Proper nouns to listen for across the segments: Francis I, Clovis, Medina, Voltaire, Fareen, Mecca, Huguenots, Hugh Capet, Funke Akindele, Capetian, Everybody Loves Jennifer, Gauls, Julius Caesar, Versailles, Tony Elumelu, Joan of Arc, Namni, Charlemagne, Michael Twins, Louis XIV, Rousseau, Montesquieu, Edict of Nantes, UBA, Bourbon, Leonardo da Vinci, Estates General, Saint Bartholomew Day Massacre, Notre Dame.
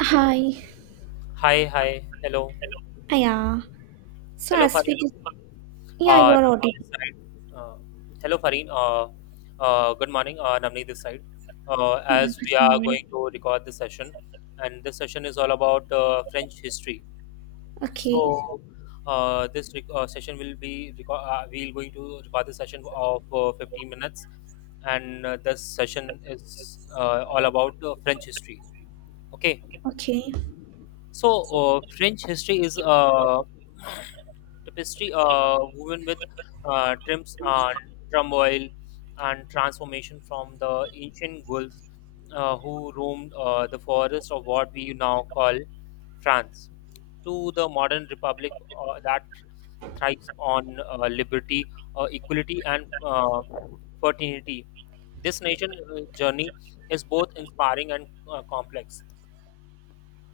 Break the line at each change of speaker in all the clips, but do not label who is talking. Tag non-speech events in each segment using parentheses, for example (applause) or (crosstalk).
Hi.
Hi, hi, hello,
Yeah. So
hello,
as we
Fareen.
dis- yeah, you are
Namni this
audible.
side. Uh, hello, Fareen. Good morning, Namni this side.
Yeah,
As we
good
are
morning.
going to record this session, and this session is all about French history.
Okay.
So, session will be reco- we'll going to record this session of 15 minutes, and this session is all about French history. Okay.
Okay.
So, French history is tapestry woven with trims and turmoil and transformation from the ancient Gulls who roamed the forest of what we now call France to the modern republic that thrives on liberty, equality, and fertility. This nation journey is both inspiring and complex.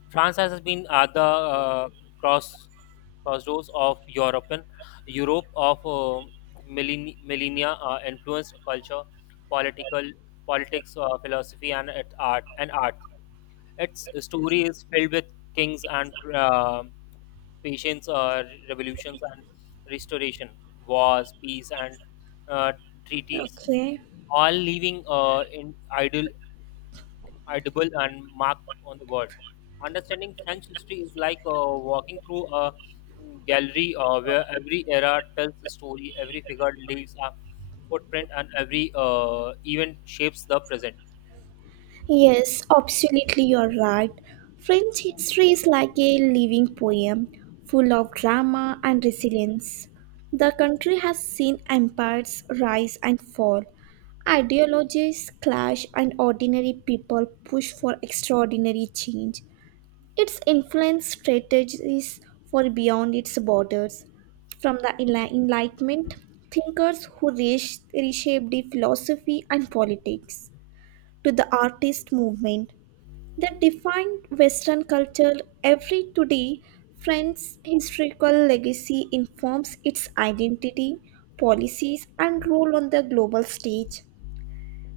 France has been at the cross crossroads of Europe of millennia, influenced culture, political politics, philosophy, and art and art. Its story is filled with kings and patience, revolutions and restoration, wars, peace, and uh, treaties,
Okay.
all leaving in idol audible and marked on the word. Understanding French history is like walking through a gallery where every era tells a story, every figure leaves a footprint, and every event shapes the present.
Yes, absolutely you're right. French history is like a living poem, full of drama and resilience. The country has seen empires rise and fall, ideologies clash, and ordinary people push for extraordinary change. It's influenced strategies for beyond its borders, from the Enlightenment thinkers who reshaped the philosophy and politics, to the artist movement that defined Western culture every today. France's historical legacy informs its identity, policies, and role on the global stage.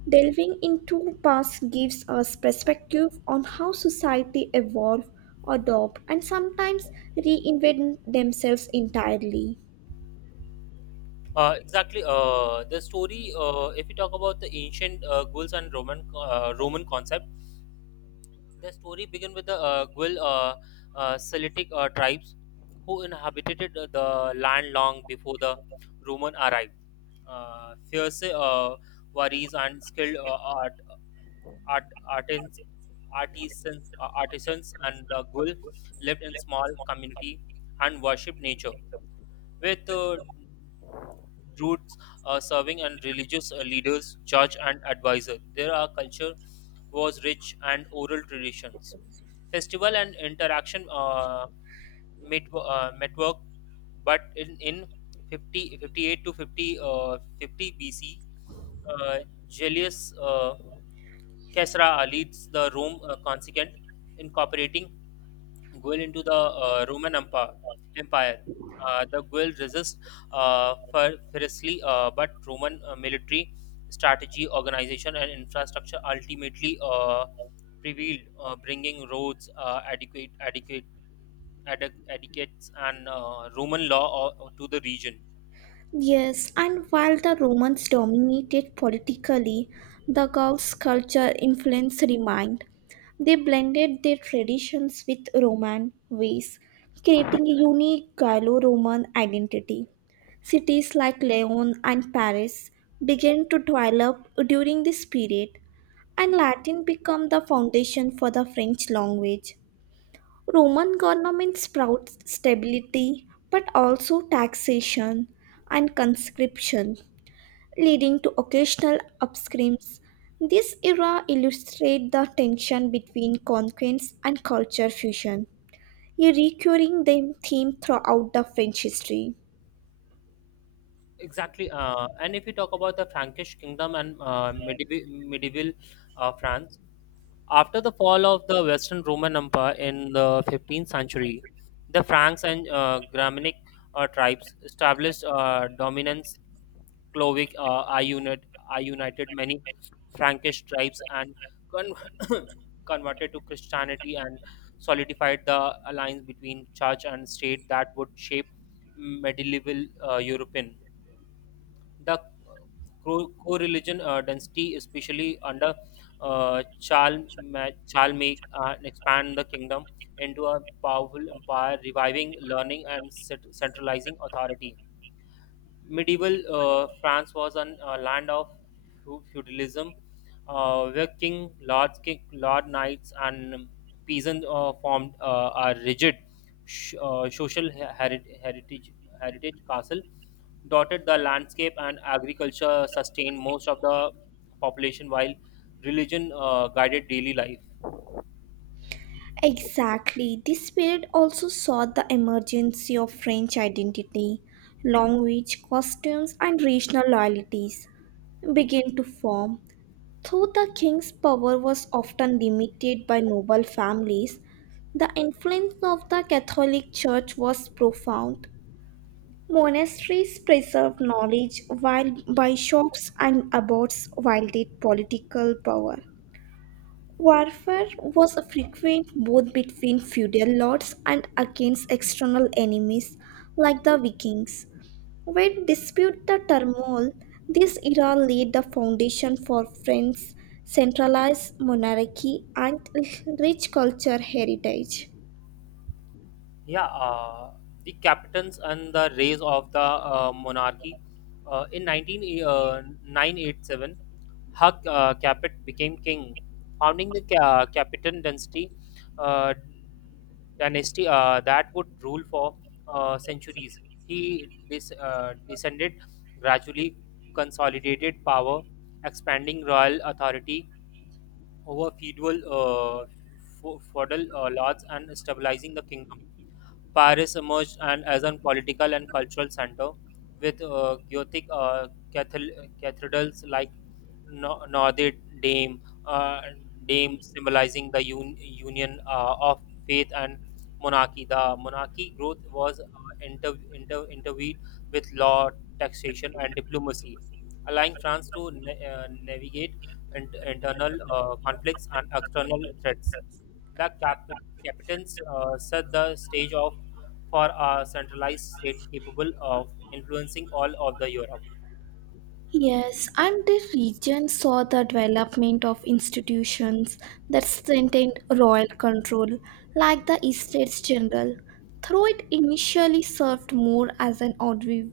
Delving into past gives us perspective on how society evolve, adopt, and sometimes reinvent themselves entirely.
Exactly. The story. If we talk about the ancient Gauls and Roman concept. The story begins with the Guil Salitic tribes who inhabited the land long before the Roman arrived. Fierce warriors and skilled art, artisans, artisans and the Guil lived in small community and worshipped nature with roots serving and religious leaders, judge and advisor. There, culture was rich and oral traditions. Festival and interaction met, network, but in 50, 58 to 50, 50 BC, uh, Julius Caesar leads the Rome Consequent, incorporating Guel into the Roman Empire. The Guel resist fiercely, but Roman military strategy, organization, and infrastructure ultimately prevailed, bringing roads, adequates, and Roman law to the region.
Yes, and while the Romans dominated politically, the Gauls' culture influence remained. They blended their traditions with Roman ways, creating a unique Gallo Roman identity. Cities like Lyon and Paris began to develop during this period, and Latin became the foundation for the French language. Roman government sprouts stability but also taxation and conscription, leading to occasional upscreams. This era illustrates the tension between conquest and culture fusion, a recurring theme throughout the French history.
Exactly. And if we talk about the Frankish kingdom and medieval, medieval France. After the fall of the Western Roman Empire in the 15th century, the Franks and Germanic tribes established dominance. Clovic I united many Frankish tribes and con- (coughs) converted to Christianity and solidified the alliance between church and state that would shape medieval European. The co-religion density, especially under Charlemagne and expand the kingdom into a powerful empire, reviving learning and centralizing authority. Medieval France was an land of feudalism, where lord knights, and peasants formed a rigid social heritage castle dotted the landscape, and agriculture sustained most of the population while religion guided daily life.
Exactly. This period also saw the emergence of French identity, language, costumes, and regional loyalties began to form. Though the king's power was often limited by noble families, the influence of the Catholic Church was profound. Monasteries preserved knowledge while bishops and abbots wielded political power. Warfare was frequent both between feudal lords and against external enemies like the Vikings. Where dispute the turmoil, this era laid the foundation for France's centralized monarchy and rich culture heritage.
Yeah, the captains and the rise of the monarchy. In 19987, Hak Capet became king, founding the Capetan uh, dynasty that would rule for centuries. He descended gradually, consolidated power, expanding royal authority over feudal lords and stabilizing the kingdom. Paris emerged and as a political and cultural center with Gothic cathedrals like Notre Dame, uh, Dame, symbolizing the union of faith and monarchy. The monarchy growth was intervened with law, taxation, and diplomacy, allowing France to navigate internal conflicts and external threats. The captains set the stage off for a centralized state capable of influencing all of the Europe.
Yes, and the region saw the development of institutions that strengthened royal control, like the Estates General. Though it initially served more as an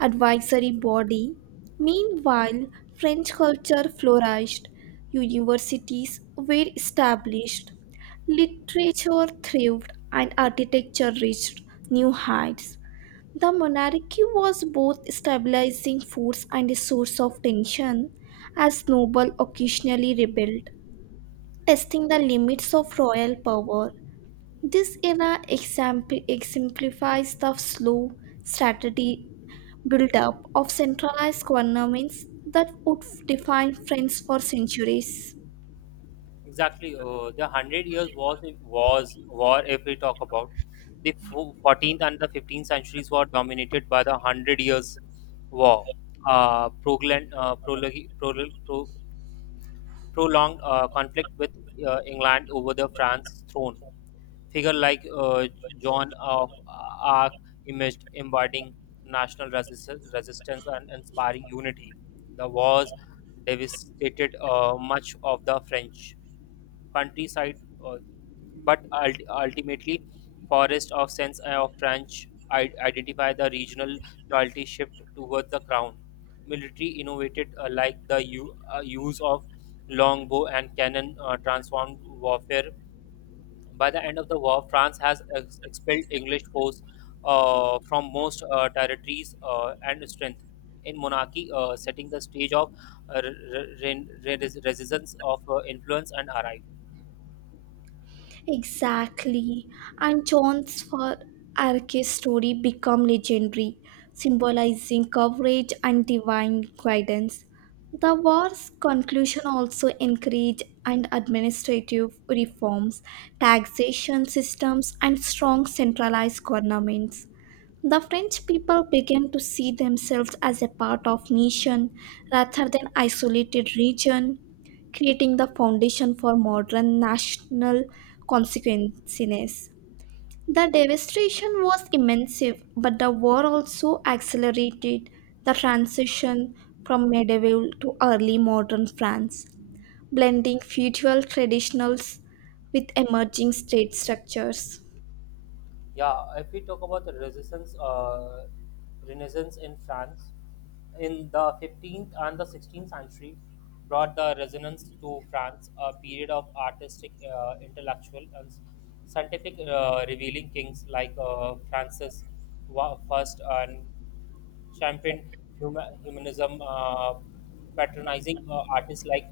advisory body, meanwhile, French culture flourished, universities were established, literature thrived, and architecture reached new heights. The monarchy was both stabilizing force and a source of tension, as nobles occasionally rebelled, testing the limits of royal power. This era exemplifies the slow, strategy build-up of centralized governments that would define France for centuries.
Exactly, the Hundred Years War. If we talk about the 14th and the 15th centuries were dominated by the Hundred Years War, uh, proglan- uh, prologi- prol- pro- prolonged conflict with England over the France throne. Figure like John of Arc imaged embodying national resistance and inspiring unity. The wars devastated much of the French countryside, uh, but ultimately, forest of sense of French identify the regional loyalty shift toward the crown. Military innovated like the use of longbow and cannon transformed warfare. By the end of the war, France has expelled English force from most territories and strength. In monarchy, setting the stage of resistance of influence and arrival.
Exactly. And John's for Arke's story become legendary, symbolizing courage and divine guidance. The war's conclusion also encouraged and administrative reforms, taxation systems, and strong centralized governments. The French people began to see themselves as a part of nation rather than isolated region creating the foundation for modern national consequences. The devastation was immense, but the war also accelerated the transition from medieval to early modern France, blending feudal traditionals with emerging state structures.
Yeah, if we talk about the resistance, Renaissance in France, in the 15th and the 16th century, brought the resonance to France, a period of artistic, intellectual, and scientific revealing kings like Francis I and championed humanism, patronizing artists like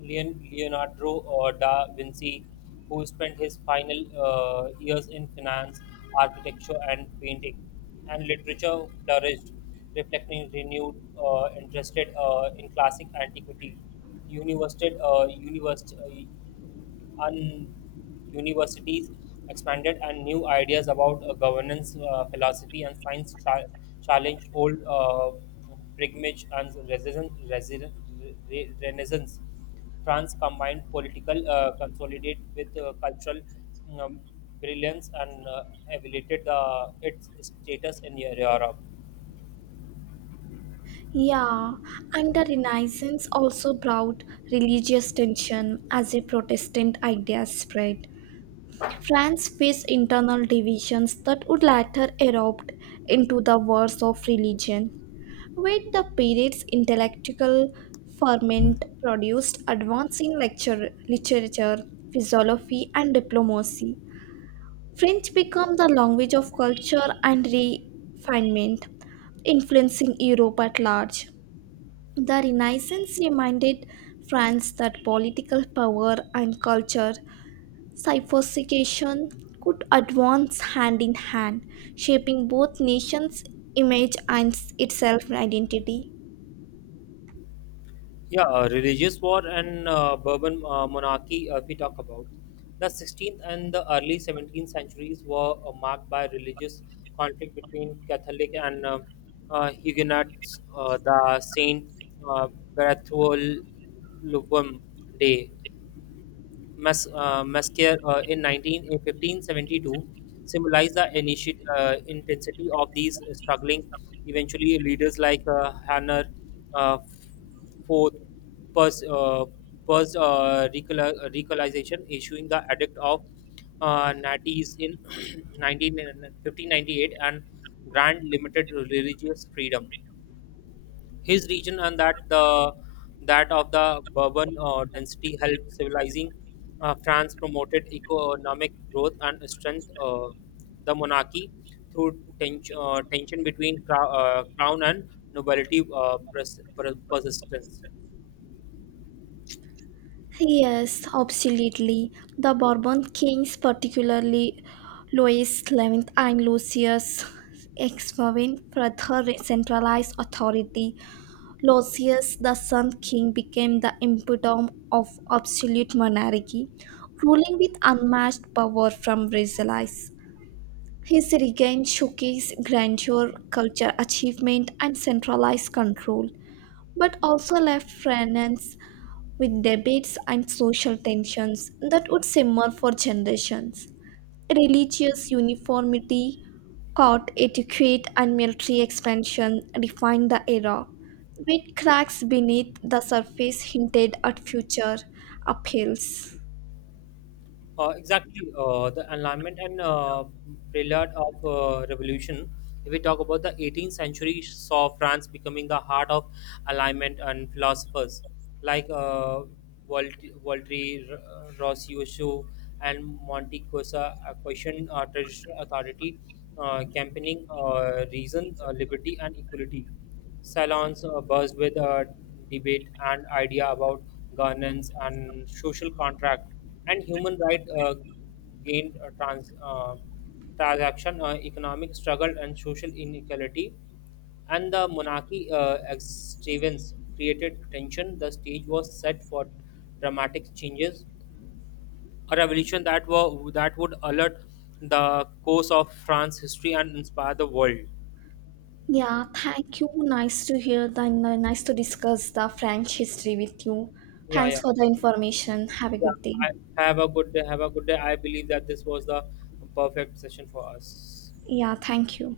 Leonardo da Vinci, who spent his final years in finance, architecture, and painting. And literature flourished, reflecting renewed interest in classic antiquity. University, university, and Universities expanded and new ideas about governance, philosophy, and science challenged old pilgrimage and renaissance. France combined political consolidate with cultural um, brilliance and elevated its status in Europe.
Yeah, and the Renaissance also brought religious tension as a Protestant idea spread, France faced internal divisions that would later erupt into the wars of religion, where the period's intellectual ferment produced advancing lecture, literature, philosophy, and diplomacy. French became the language of culture and refinement, influencing Europe at large. The Renaissance reminded France that political power and culture Cyphersication could advance hand in hand, shaping both nations' image and its self identity.
Yeah, religious war and Bourbon monarchy, if we talk about. The 16th and the early 17th centuries were marked by religious conflict between Catholic and Huguenots. The Saint uh, Bartholomew Day Mascare in 19, in 1572 symbolized the intensity of these struggling. Eventually, leaders like Hanner uh, Fourth purged, uh, purged recolonization, issuing the Edict of Nantes in (clears throat) 19, 1598 and grant limited religious freedom his region, and that of the Bourbon dynasty helped civilizing France, promoted economic growth and strength the monarchy through tension between crown and nobility persistence.
Yes, absolutely. The Bourbon kings, particularly Louis XI and Lucius Exmovin, further centralized authority. Lucius, the Sun King, became the epitome of absolute monarchy, ruling with unmatched power from Versailles. His regain showcased grandeur, culture achievement, and centralized control, but also left France with debates and social tensions that would simmer for generations. Religious uniformity, court etiquette, and military expansion defined the era, with cracks beneath the surface hinted at future upheavals.
Exactly, the enlightenment and prelude of revolution. If we talk about the 18th century, saw France becoming the heart of alignment and philosophers like Voltaire, Rossio, and Montecusa questioned traditional authority, campaigning reason, liberty, and equality. Salons are buzzed with a debate and idea about governance and social contract and human right gained transaction, economic struggle, and social inequality. And the monarchy extravagance created tension. The stage was set for dramatic changes, a revolution that would alert the course of France's history and inspire the world.
Yeah, thank you. Nice to hear the nice to discuss the French history with you.
Yeah, yeah.
Thanks for the information. Have a
Yeah,
good day.
I have a good day. Have a good day. I believe that this was the perfect session for us.
Yeah, thank you.